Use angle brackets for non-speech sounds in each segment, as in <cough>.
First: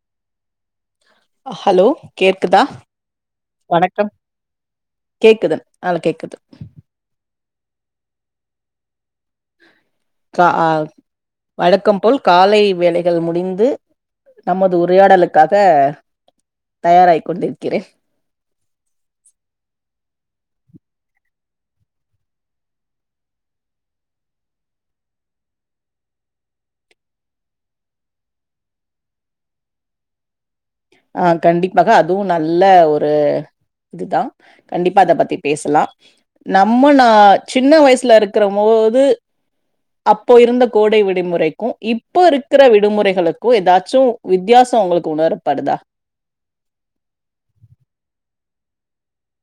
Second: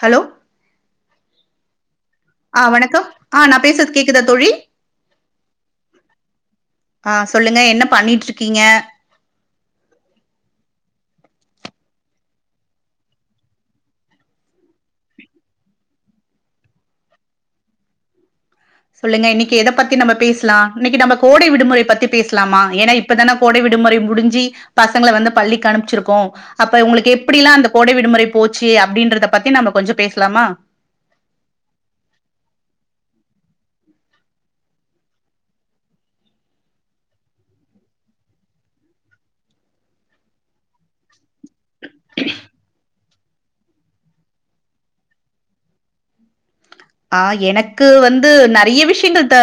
Hello hello கேக்குதா ஆஹ் வணக்கம் ஆஹ் நா பேசுறது கேக்குதா தோழி நால கேக்குது ஆஹ் சொல்லுங்க என்ன பண்ணிட்டு இருக்கீங்க கா ஹ் வழக்கம் போல் காலை வேலைகள் முடிந்து நமது உரையாடலுக்காக தயாராய் கொண்டிருக்கிறேன் சொல்லுங்க இன்னைக்கு எத பத்தி நம்ம பேசலா இன்னைக்கு நம்ம கோடை விடுமுறை பத்தி பேசலாமா ஏன்னா இப்பதானே கோடை விடுமுறை முடிஞ்சு பசங்களை வந்து பள்ளிக்கு அனுப்பிச்சிருக்கோ அப்ப உங்களுக்கு எப்டிலா அந்த கோடை விடுமுறை போச்சு அப்படின்றத பத்தி நம்ம கொஞ்ச பேசலாமா ஆஹ் கண்டிப்பாக அதுவு நல்ல ஒரு இதுதா கண்டிப்பா அத பத்தி பேசலா நம்ம நா சின்ன வயசுல இருக்கிற போது அப்போ இருந்த கோடை விடுமுறைக்கு இப்போ இருக்கிற விடுமுறைகளுக்கு ஏதாச்சு வித்தியாச உங்களுக்கு உணரப்படுதா ஆஹ் எனக்கு வந்து நறைய விஷயங்கள் த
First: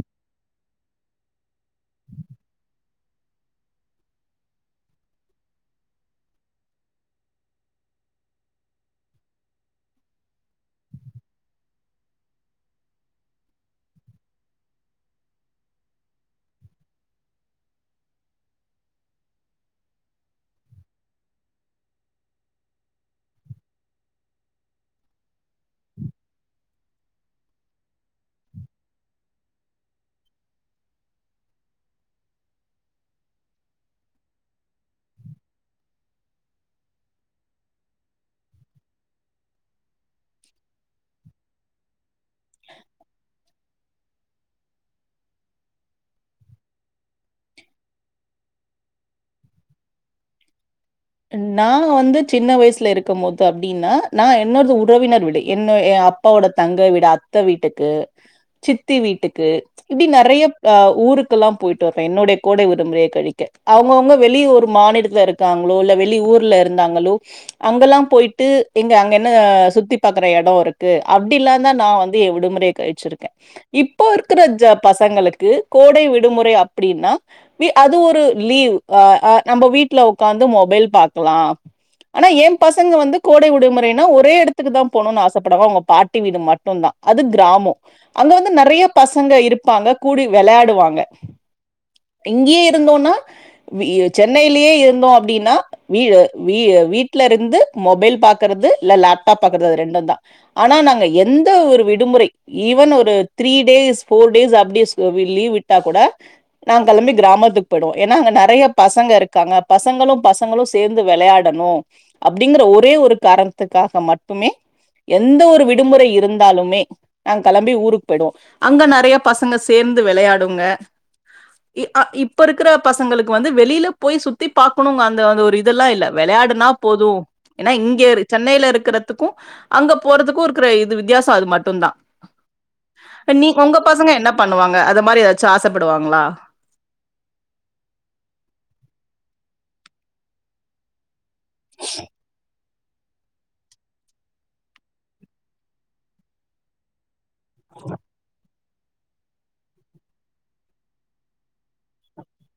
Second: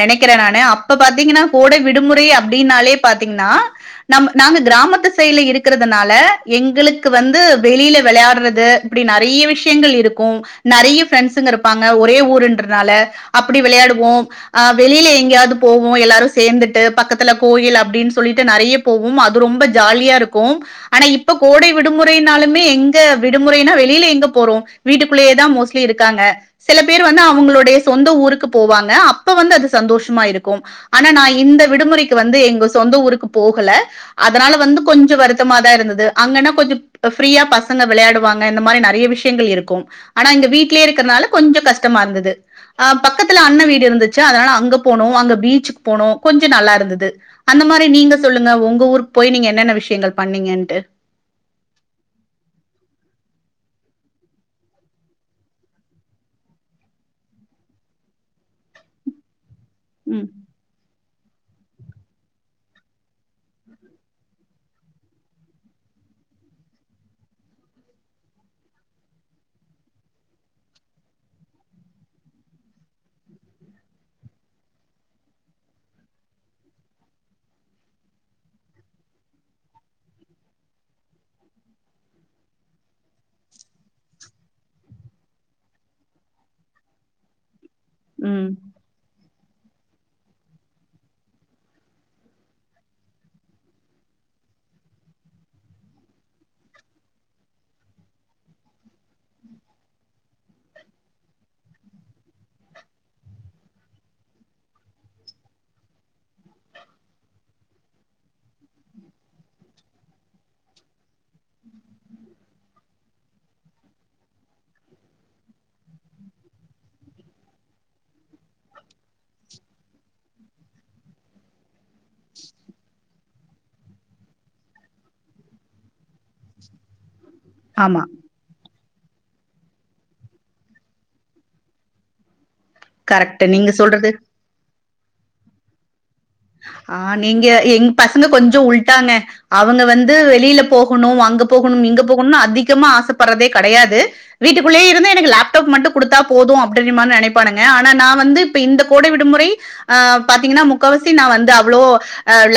நினைக்கிற நானு அப்ப பாத்தீங்கன்னா கோடை விடுமுறை அப்படின்னாலே பாத்தீங்கன்னா நம் நாங்க கிராமத்து சைடல இருக்கிறதுனால எங்களுக்கு வந்து வெளியில விளையாடுறது இப்டி நெறைய விஷயங்கள் இருக்கு நறைய ஃப்ரெண்ட்ஸ் ங்க இருப்பாங்க ஒரே ஊருன்றானால அப்டி விளையாடுவோ வெளியில எங்கயாவது போவோ எல்லாரு சேர்ந்துட்டு பக்கத்துல கோயில் அப்டின்னு சொல்லிட்டு நறைய போவும் அது ரொம்ப ஜாலியா இருக்கு ஆனா இப்ப கோடை விடுமுறைனாலுமே விடுமுறை வெளில எங்க போறோ வீட்டுக்குள்ளேயே தா மோஸ்டலி இருக் காங்க சில பேர் வந்து அவங்களுடைய சொந்த ஊருக்கு போவாங்க அப்ப வந்து அது சந்தோஷமா இருக்கும் ஆனா ந இந்த விடுமுறைக்கு வந்து எங்க சொந்த ஊருக்கு போகல அதனால வந்து கொஞ்ச வருத்தமா தா இருந்தது அங்கானா கொஞ்ச ஃப்ரீயா பசங்க விளையாடுவாங்க இந்த மாரி நறைய விஷயங்கள் இருக்கு ஆனாங்க வீட்டு வீட்லயே இருக்கறனால கொஞ்ச கஷ்டமா இருந்தது அஹ் பக்கத்துல அண்ணன் வீடு இருந்துச்சு அதனால அங்க போனோ அங்க பீச்சுக்கு போனோ கொஞ்ச நல்லா இருந்தது அந்த மாரி நீங்க சொல்லுங்க உங்க ஊருக்கு போய் நீங்க என்னென்ன விஷயங்கள் பண்ணீங்கன்ட்டு நா வந்து சின்ன வயசுல இருக்கு போது அப்டின்னா நா என்னொரு உறவினர் விடு என்ன என் அப்பாவோட தங்க விட அத்த வீட்டுக்கு சித்தி வீட்டுக்கு இப்டி ம், நறைய ஹ ஊருக்கு எல்லா போய்ட்டோ அப்போ என்னுடைய கோடை விடுமுறையை கழிக்க அவங்கவுங்க வெளிய ஒரு மாநிலத்தில இருக்காங்க <unintelligible> வெளி ஊர்ல இருந்தாங்களோ அங்கல்லா போயட்டுங்க அங்க என் சுத்தி பாற இடம் இருக்கு அப்டில்லா தா நா வந்து விடுமுறை கழிச்சுருக்க இப்ப இருக்கிற பசங்களுக்கு கோடை விடுமுறை அப்டின்னா அது ஒரு லீவ் ஹ ஹ நம்ம வீட்டுல உகந்து மொபைல் பாக்கலா ஆனா என் பசங்க வந்து கோடை விடுமுறைனா ஒரே இடத்துக்கு தா போணுனு ஆசைப்படுவ உங்க பாட்டி வீடு மட்டுதா அது கிராம அங்க ம். வந்து நறைய பச ங்க இருப்பாங்க கூடி விளையாடுவாங்க இங்கேயே இருந்தோனா சென்னையிலேயே இருந்து அப்டின்னா வீ வீ வீட்டல இருந்து மொபைல் பாக்கறது இல்ல லேப்டாப் பாக்கறது அது ரெண்டு தா ஆனா நாங்க எந்த ஒரு விடுமுறை ஈவன் ஒரு த்ரீ டேஸ் ஃபோர் டேஸ் அப்டி லீவ் விட்டா கூட நாங்க கிளம்பி கிராமத்துக்கு போயிடுவோ ஏன்னா அங்க நறைய பசங்க இருக்காங்க பசங்களு பசங்களு சேர்ந்து விளையாடணு அப்டிங்கிற ஒரே ஒரு காரணத்துக்காக மட்டுமே எந்த ஒரு விடுமுறை இருந்தாலுமே நாங்க கிளம்பி ஊருக்கு போயி்டவோ அங்க நிறைய பசங்க சேர்ந்து விளையாடுங்க இ அ இப்ப இருக்கிற பசங்களுக்கு வந்து வெளியில போய் சு சுத்தி பாக்கணுங்க அந்த அந்த ஒரு இதெல்லா இல்ல விளையாடுனா போது ஏன்னா இங்க ஆமா. சென்னையில இருக்கற த்துக்கு அங்க போறதுக்கு இருக்கிற இது வித்தியாச அது மட்டுதா கரெக்ட். நீ நீங்க உங்க பசங்க சொல்றது என்ன பண்ணுவாங்க அத இது மாரி ஏதாச்சு ஆசப்படுவாங்களா ஆஹ் நீங்க எங்க பசங்க கொஞ்ச உல்டாங்க அவங்க வந்து வெளியில போகணு அங்க போகணு இங்கே போகணு அதிக ஆசைப்படுறதே கிடையா வீட்டுக்குள்ளயே இருந்து எனக்கு லேப்டாப் மட்டு கொடுத்தா போது அப்டின்னும நினைப் பானுங்க ஆனா நா வந்து இந்த கோடை விடுமுறை ஹ் பாத்தீங்கன்னா முக்கவ சி வந்து அவ்ளோ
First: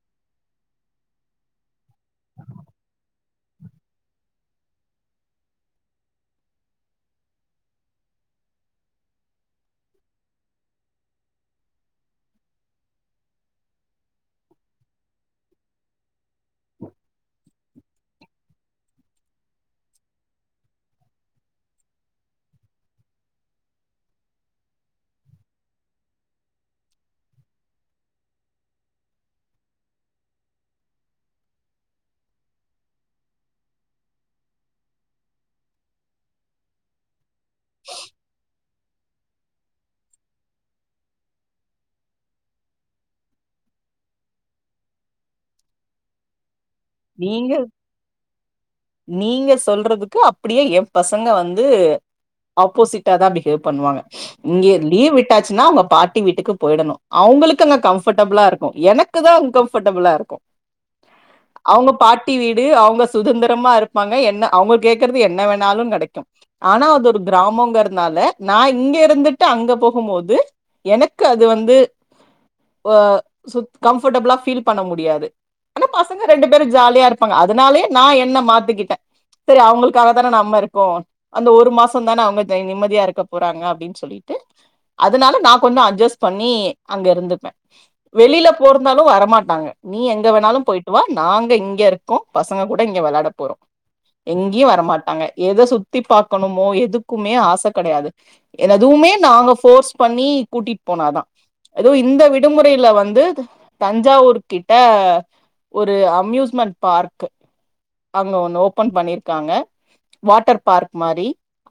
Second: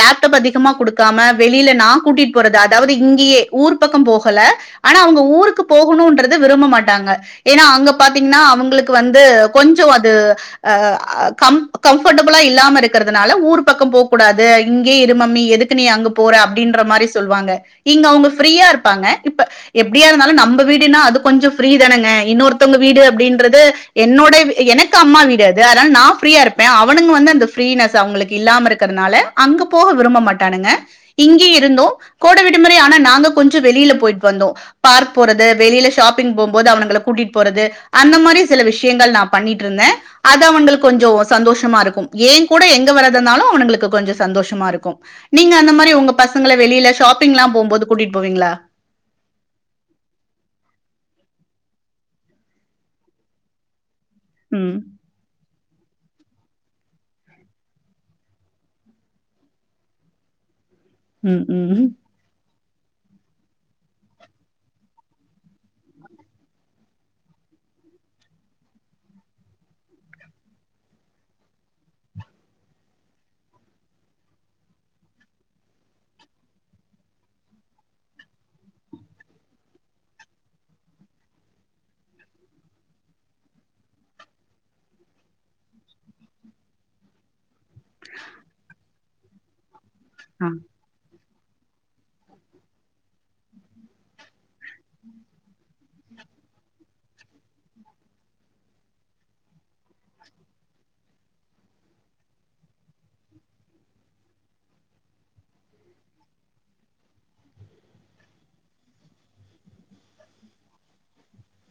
லேப்டாப் அதிகமா கொடுக்காம வெளியில நா கூட்டிட்டு போறது அதாவது இங்கேயே ஊர் பக்க போகல ஆனா அவங்க ஊருக்கு போகணுன்றது விரும்ப மாட்டாங்க ஏன்னா அங்க பாத்தீங்கன்னா அவங்களுக்கு வந்து கொஞ்ச அது ஹ கம்ஃபர்டபிள்ள இல்லாம இருக்கிறது அதனால ஊரு பக்கம் போக கூடாது இங்கே இரு மம்மி எதுக்கு அங்க போர அப்டின்ற மாரி சொல்லுவாங்க இங்க அவங்க ஃபிரியா இருப்பாக இப்ப எப்பிடியாருந்தாலு நம்ம வீடுனா அது கொஞ்ச ஃபிரிதானங்க இனனேர்தங்க வீடு அப்டின்றது என்னோடைய எனக்கு அம்மா வீடு நா ஃபிரியா இருப்ப அவனுங்க அந்த ஃபினஸ் அவங்களுக்கு இல்லாம இருக்கிறதுனால அங்க போக விரும்ப மாட்டனுங்க இங்க இருந்து கோடை விடுமுறைன கொஞ்ச வெளியில போயி வந்தோ பார்க் போறது வெளியிலா ஷாப்பிங் போம்து அவனுங்கள கூட்டிட்டு போறது அந்த மாரி சில விஷயங்கள் நான் பண்ணட்டு இருந்த அது அவனுங்களுக்கு கொஞ்ச சந்தோஷமா இருக்கு என் கூட எங்க வரதுனாலு அவனுங்களுக்கு கொஞ்ச சந்தோஷமா இருக்கு நீங்க அந்த மாரி உங்க பசங்கள நீங்க நீங்க சொல்றதுக்கு அப்டியே என் பச சங்க வந்து ஆப்போசிட்டா தா பிஹேவ் பண்ணுவாங்க இங்கே ம் லீவ் விட்டா ச்சுனா அவங்க பாட்டி வீட்டுக்கு போயிடணு அவங்களுக்கு அங்க கம்ஃபர்டபுளா இருக்கு எனக்கு தா அன்கம்ஃபர்டபிள இருக்கு ம் அவங்க ம் பாட்டி வீ டு அவங்க சுதந்திரமா இருப்பாங்க என்ன அவங்க கேக்கறது என்ன வேணாலு கெடைக்கு ஆனா அது ஒரு கிராமோங்கறனால நா இங்க இருந்துட்டு அங்க போகும்போது எனக்கு அது வந்து அ சுத் கம்ஃபோர்டபுளா ஃபீல் பண்ண முடியாது ஆனா பசங்க ரெண்டு பேரும் ஜாலியா இருப்பாங்க அதனாலே நா என்ன மாத்துக்கிட்டேன் செரி அவங்களுக்காக தான நம்ம இருக்கோம் அந்த ஒரு மாசம் தானே அவங்க தே நிம்மதியா இருக்க போறாங்க அப்டின்னு சொல்லிட்டு அதனால நா கொஞ்ச அட்ஜஸ்ட் பண்ணி அங்க இருந்துப்பேன் வெளியில போ இருந்தாலும் வரமாட்டாங்க நீ எங்க ஆ வேணாலும் போயி் நாங்க இங்க இருக்கோம் பசங்க கூட இங்க வெளாட போறோம் எங்கேயு வரமாட்டாங்க எத சுத்தி பாகக்கணுமோ எதுக்குமே ஆசை கெடையாது என் எதுவுமே நாங்க ஃபோர்ஸ் பண்ணி கூட்டிட்டு போனாதா ஏதோ இந்த விடுமுறையில வந்து தஞ்சாவூர் கிட்ட ஒரு அம்யூஸ்மெண்ட் பார்க்கு அங்க ஒன் ஓபன் பண்ணிருக்காங்க வாட்டர் பார்க் மாரி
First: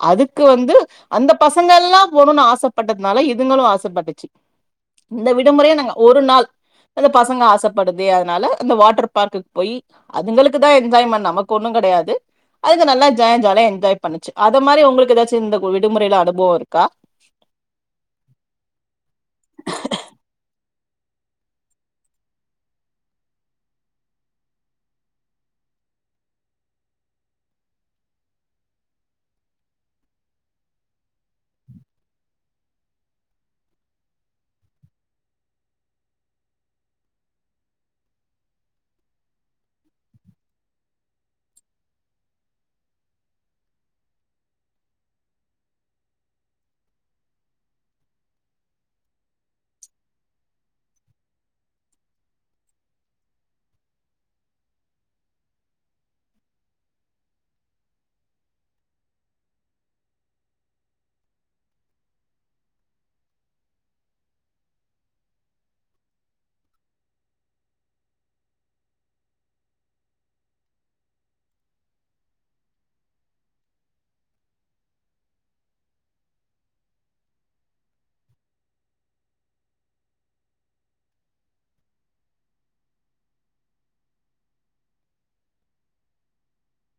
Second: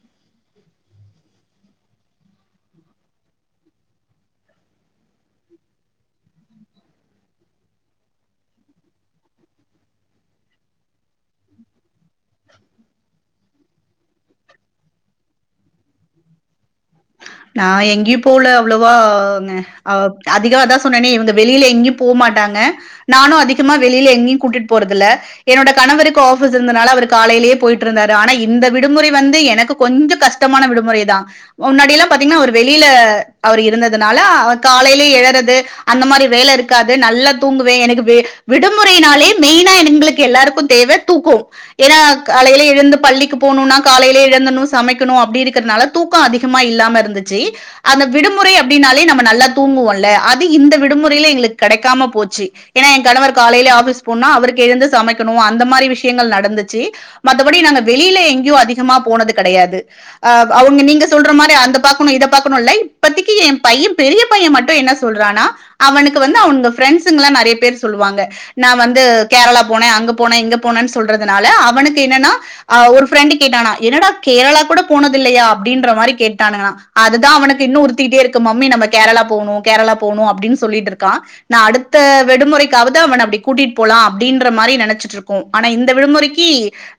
அதுக்கு வந்து அந்த பசங்க எல்லா போணுனு ஆசைப்பட்டதுனால இதுங்களும் ஆசைப்பட்டுச்சு இந்த விடுமுறைய நாங்க ஒரு நாள் அந்த பசங்க ஆசைப்படுதே அதனால அந்த வாட்டர் பார்க்குக்கு போய் அதுங்களுக்குதா என்ஜாய்மெண்ட் நமக்கு ஒன்னும் கெடையாது அதுங்க நல்லா ஜாயும் ஜாலியா என்ஜாய் பண்ணுச்சு அத மாரி உங்களுக்கு ஏதாச்சும் இந்த விடுமுறையில அனுபவம் இருக்கா நா எங்கேயும் போல அவ்வளோவா ந அ அதிகா அதா போனனே இவங்க வெளில எங்கயும் போ மாட்டாங்க நானும் அதிகமா வெளில எங்கயும் கூட்டிட்டு போறதில்ல என்னோட கணவருக்கு ஓஃபிஸ் இருந்தனால அவரு காலையிலயே போய்ட்ருந்தாரு ஆனா இந்த விடுமுறை வந்து எனக்கு கொஞ்ச கஷ்டமான விடுமுறை தா முன்னாடிலா பாத்தீங்கனா அவரு வெளியில அவர் இருந்ததுனால காலையில எழறது அந்த மாரி வேலை இருக்காது நல்லா தூங்குவேன் எனக்கு வெ விடுமுறையினாலே மெயினா எங்களுக்கு எல்லாருக்கும் தேவ தூக்கோ ஏன்னா காலையில எழுந்து பள்ளிக்கு போணுனா காலையில இழந்தணு சமைக்கணு அப்டி இருக்கனால தூக்கோ அதிகமா இல்லாம இரு ந்துச்சு அந்த விடுமுறை அப்டினாலே நம்ம நல்லா தூங்குவோல அது இந்த விடுமுறையில எங்களுக்கு கெடைக்காம போச்சு ஏனா என் கணவர் காலையில ஆஃபிஸ் போனா அவருக்கு எழுந்து சமைக்கணும் அந்த மாரி விஷ்யங்கள் நடந்துச்சு மத்தபடி நாங்க வெளியில எங்கயு அதிகமா போனது கடையாது அப் அவங்க நீங்க சொல்ற மாரி அந்த பாக்கணு இத பாக்கணு லை இப்பதிக்கு என் பையன் பெரிய பையன் மட்டு என்ன சொல்றானா அவனுக்கு வந்து அவனுங்க ஃப்ரெண்ட்ஸுங்கலா நறைய பேரு சொல்லுவாங்க நா வந்து கேரளா போனேன் அங்க போனேன் இங்க போனேன்னு சொல்றதுனால அவனுக்கு என்னன்னா அ ஒரு ஃப்ரெண்டு கேட்டானா என்னடா கேரளா கூட போனது இல்லையா அப்டின்ற மாரி கேட்டானுங்களா அதுதா அவனுக்கு இன்னும் உறுத்திட்டே இருக்கு மம்மி நம்ம கேரளா போகணு கேரளா போகணு அப்டின்னு சொல்லிட்டு இருக்கான் நா அடுத்த விடுமுறைக்காவது அவன அப்டி கூட்டிட்டு போலாம் அப்டின்ற மாரி நெனைச்சிட்டு இருக்கோம் ஆனா இந்த விடுமுறைக்கு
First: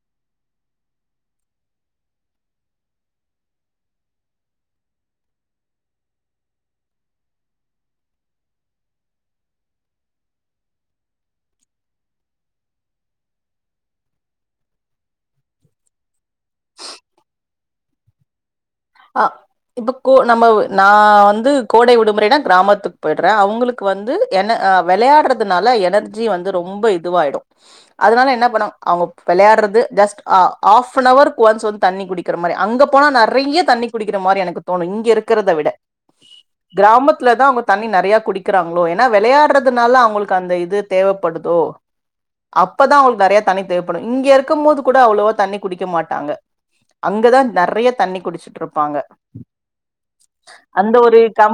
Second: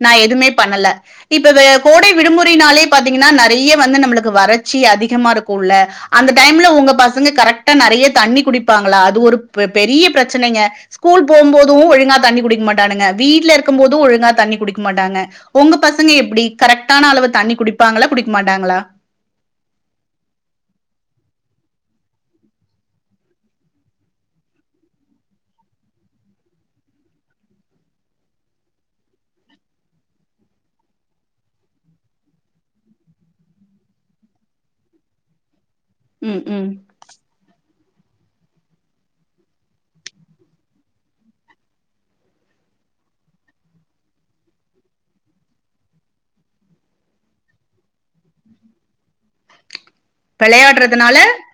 நா எதுவுமே பண்ணல இப்ப வெ கோடை விடுமுறைனாலே பாத்தீங்கன்னா நறைய வந்து நம்மளுக்கு வர ட்சி அதிகமா இருக்கும்ல்ல அந்த டைம்ல உங்க பசங்க கரெக்டா நறைய தண்ணி குடிப்பாங்களா அது ஒரு ந பெரிய பிரச்சனைங்க ஸ்கூல் போகும் போதும் ஒழுங்கா தண்ணி குடிக்க மாட்டானுங்க வீட்ல இருக்கும் போதும் ஒழுங்கா தண்ணி குடிக்க மாட்டாங்க உங்க பசங்க எப்டி கரெக்டான அளவு தண்ணி குடிப்பாங்களா குடிக்க மாட்டாங்களா இப்போ கோ நம்ம நா வந்து கோடை விடுமுறைனா கிராமத்துக்கு போயிடுறேன் அவங்களுக்கு வந்து என்ன அ வெளையாடுறதுனால எனர்ஜி வந்து ரொம்ப இதுவாயிடும் அதனால என்ன பண்ணும் அவங்க வெளையாடுறது just ah of on அவர்க் once வந்து தண்ணி குடிக்கற மாரி அங்க போனா நறைய தண்ணி குடிக்கிற மாரி எனக்கு தோணும் இங்க இருக்கறத விட ம் ம் கிராமத்துல தா அவங் தண்ணி நறைய குடிக்கிறாங்களோ ஏன்னா வெளையாடுறதுனால அவங்களுக்கு அந்த இது தேவைப்படுதோ அப்பதா அவங்களுக்கு நறைய தண்ணி தேவைப்படும் இங்க இருக்கம் போது கூட அவ்ளவோ தண்ணி குடிக்க மாட்டாங்க அங்கதா நறைய தண்ணி குடிச்சு இருப்பாங்க அந்த வெளையாடுறதுனால ஒரு கா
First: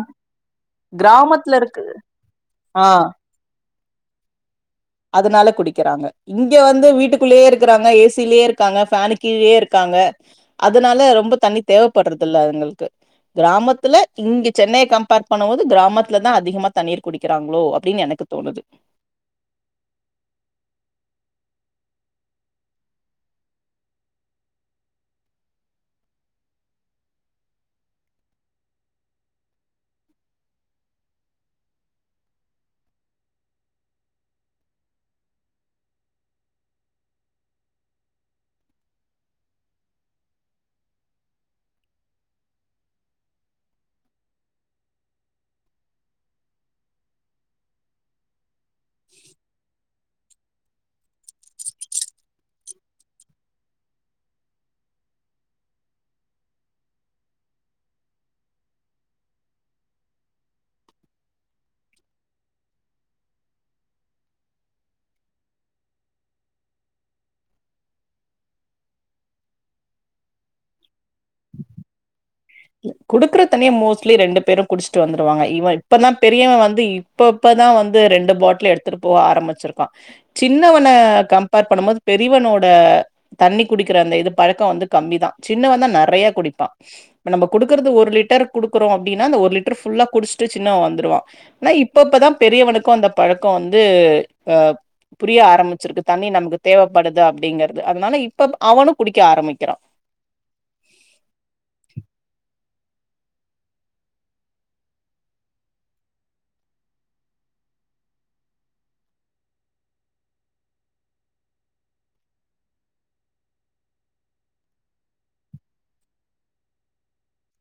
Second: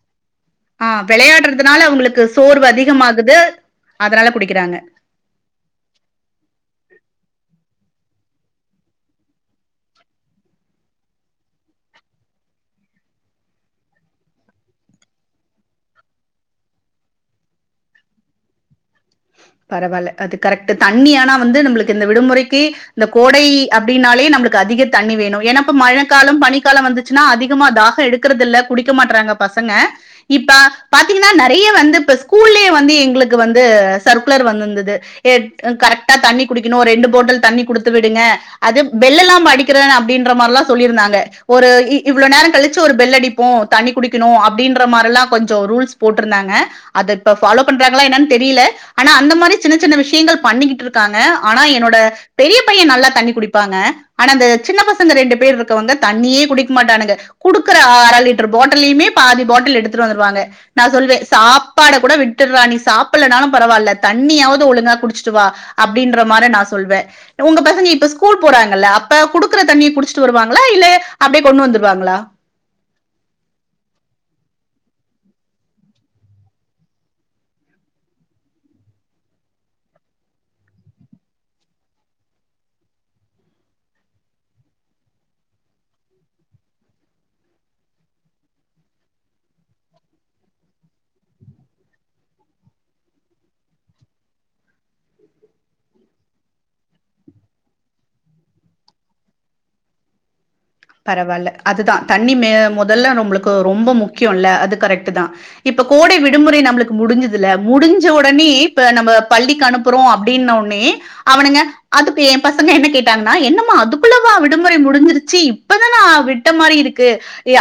ஆ கிராமத்துல வெளையாடுறதுனால இருக்கு அவங்களுக்கு சோர்வு ஆ அதிகமாகுது அதனால குடிக்கிறாங்க அதனால குடிக்கறாங்க இங்க வந்து வீட்டுக்குள்ளயே இருக்கிறாங்க ஏ சிலயே இருக்காங்க ஃபேனு கீழேயெ இருக்காங்க அதனால ரொம்ப தண்ணி தேவைப்படுறது இல்ல அவங்களுக்கு கிராமத்துல இங்க சென்னைய கம்பேர் பண்ணம் போது கிராமத்துலதா அதிகமா தண்ணீர் குடிக்கிறாங்களோ அப்டின்னு எனக்கு தோணுது பரவால்ல அது கரெக்ட்டு தண்ணி ஆனா வந்து நம்மளுக்கு இந்த விடுமுறைக்கு இந்த கோடை அப்டின்னாலே நம்மளுக்கு அதிக தண்ணி வேணும் ஏன்னா இப்ப மழைக்காலம் பனிக்காலம் வந்துச்சுன்னா அதிகமா தாக எடுக்கறது இல்ல குடிக்க மாட்றாங்க பசங்க இப்ப பாத்தீங்கன்னா நறைய வந்து இப்ப ஸ்கூல்லயே வந்து எங்களுக்கு வந்து சர்குலர் வந்துந்தது கரெக்டா எட் தண்ணி குடிக்கணு ரெண்டு போட்டல் தண்ணி குடுத்து விடுங்க அது பெல்ல எல்லாம் அடிக்கறேன அப்டின்ற மாரிலா சொல்லிருந்தாங்க ஒரு இவ்வள நேரம் கழிச்சு ஒரு பெல் அடிப்போம் தண்ணி குடிக்கணு அப்டின்ற மாரிலா கொஞ்சோ ரூல்ஸ் போட்ருந்தாங்க அத இப்ப ஃபாலோ பண்றாங்களா என்னன்னு தெரியல ஆனா அந்த மாரி சின்ன சின்ன விஷ்யங்கள் பண்ணிக்கிட்டு இருக்காங்க ஆனா என்னோட பெரிய பையன் நல்லா தண்ணி குடிப்பாங்க ஆனா இந்த சின்ன பசங்க ரெண்டு பேர் இருக்கவங்க தண்ணியே குடிக்க மாட்டானுங்க குடுக்கற அர லிட்டர் பாட்டல்லயுமே பாதி பாட்டல் எடுத்துட்டு வந்துருவாங்க நா சொல்வேன் சாப்பாட கூட விட்டுறா நீ சாப்புட்லனாலும் பரவால்ல தண்ணியாவது ஒழுங்கா குடிச்சுட்டு வா அப்டின்ற மாரி நா சொல்வேன் உங்க பசங்க இப்ப ஸ்கூல் போறாங்கல்ல அப்ப குடுக்குற தண்ணியை குடிச்சுட்டு வருவாங்களா இல்ல அப்டியே கொண்டு வந்துருவாங்களா குடுக்குற தண்ணிய மோஸ்ட்லி ரெண்டு பேரும் குடிச்சுட்டு வந்துருவாங்க இவன் இப்பதா பெரியவன் வந்து இப்ப இப்பதா வந்து ரெண்டு பாட்டல எடுத்துட்டு போக ஆரம்பிச்சிருக்கான் சின்னவன கம்பேர் பண்ணம் போது பெரியவனோட தண்ணி குடிக்கிற அந்த இது பழக்கோ வந்து கம்மிதா சின்னவன் தா நறைய குடிப்பான் நம்ம குடுக்குறது ஒரு லிட்டர் குடுக்குறோம் அப்படின்னா அந்த ஒரு லிட்டர் ஃபுல்லா குடிச்சுட்டு சின்னவ வந்துருவான் ஆனா இப்ப இப்பதா பெரியவனுக்கும் அந்த பழக்கோ வந்து அ புரிய ஆரம்பிச்சிருக்கு தண்ணி நமக்கு தேவைப்படுது அப்படிங்கறது அதனால இப்ப அவனும் குடிக்க ஆரம்பிக்கிறான் பரவால்ல அதுதான் தண் ணி மெ மொதல்ல நம்மளுக்கு ரொம்ப முக்கியோ இல்ல அது கரெக்ட் தா இப்ப கோடை விடுமுறை நம்மளுக்கு முடிஞ்சுதுல முடிஞ்ச ஒடனே இப்ப நம்ம பள்ளிக்கு அனுப்புறோம் அப்டின்னோடனே அவனுங்க அதுக்கு என் பசங்க என்ன கேட்டாங்கன்னா என்னம்மா அதுக்குள்ளவா விடுமுறை முடிஞ்சிருச்சு இப்பதானா விட்ட மாரி இருக்கு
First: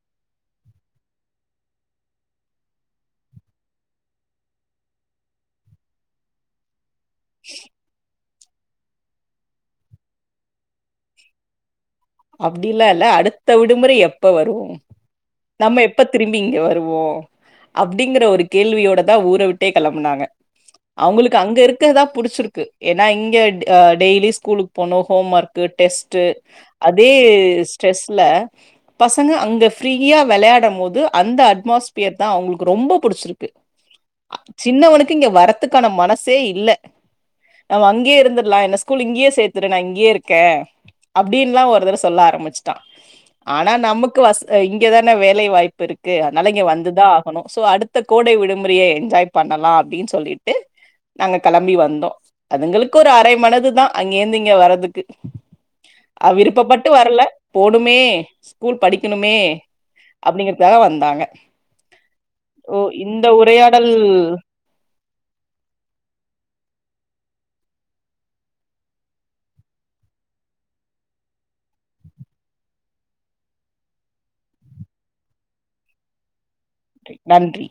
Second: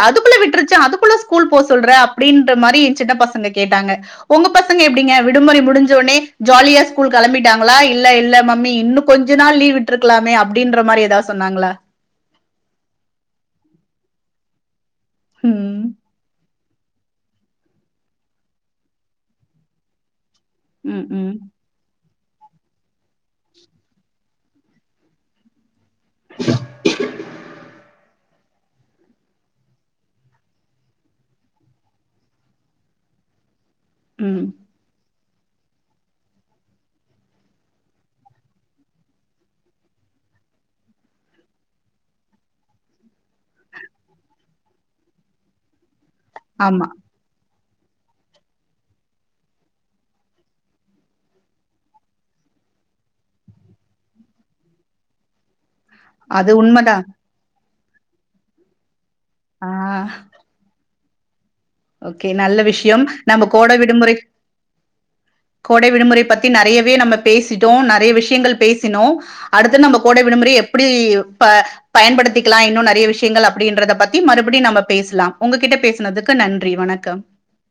அதுக்குள்ள விட்டுருச்சா அதுக்குள்ள ஸ்கூல் போ சொல்ற அப்டின்ற மாரி என் சின்ன பசங்க கேட்டாங்க உங்க பசங்க எப்படிங்க விடுமுறை முடிஞ்சோனே ஜாலியா ஸ்கூல் கெளம்பிட்டாங்களா இல்ல இல்ல மம்மி இன்னு கொஞ்ச நாள் லீவ் விட்டு இருக்கலாமே அப்படின்ற மாரி ஏதாவது சொன்னாங்களா அப் படில்லா இல்ல அடுத்த விடுமுறை எப்ப வரும் நம்ம ம். எப்ப திரும்பி இங்க வ வோ அப்டிங்கற ஒரு கேள்வியோட தா ஊற வுட்டே கெளம்புனாங்க ம், ம். அவுங்ளுக்கு அங்க இருக்கறதா புடிச்சிருக்கு ஏன்னா இங்க டெய்லி ஸ்கூலுக்கு போனு ஹோம் ஒர்க்கு டெஸ்ட்டு அதே ஸ்ட்ரெஸ்ல பசங்க அங்க ஃப்ரீயா வெளாடும் போது அந்த அட்மாஸ்பியர் தா அவுங்ளுக்கு ரொம்ப புடிச்சிருக்கு ம். சின்னவனுக் இங்க வரத்துக்கான மனசே இல்ல நம்ம அங்கே இருந்துட்லா என்ன ஸ்கூல் இங்கயே சேத்துரு நா இங்கயே இருக்கே அப் டின்லா ஒருதரவ சொல்ல ஆரம்பிச்சிட்டான் ஆனா நமக்கு வஷ் இங்கதான வேலை வாய்ப்பு இருக் கு அதனால இங்க ஆமா. வந்துதா ஆகணு சோ அடுத்த கோடை விடுமுறைய என்ஜாய் பண்ணலா அப்டின்னு சொல்லிட்டு நாங்க கெளம்பி வந்தோ அதுங்களுக்கு ஒரு அரை மனதுதா அங்கேருந்து இங்க வரதுக்கு ஆ அது விருப்பப்பட்டு உண்மதான். வரல போணுமே ஸ்கூல் படி க்குனுமே ஆ அப்டிங்கறதுக்கா வந் தாங்க ஓகே நல்ல விஷ்யம் நம்ப கோட உரையாடல் விடுமுறை கோடை விடுமுறை பத்தி நெறையவே நம்ப பேசிட்டோ நறைய விஷ்யங்கள் பேசினோ அடுத்து நம்ப கோடை விடுமுறை எப்டி ப பயன்படுத்திக்கலா இன்னு நெறைய விஷ்யங்கள் அப்டின்றத பத்தி மறுபடி நம்ப பேசலா உங்ககிட்ட பேசுனதுக்கு நன் நன்றி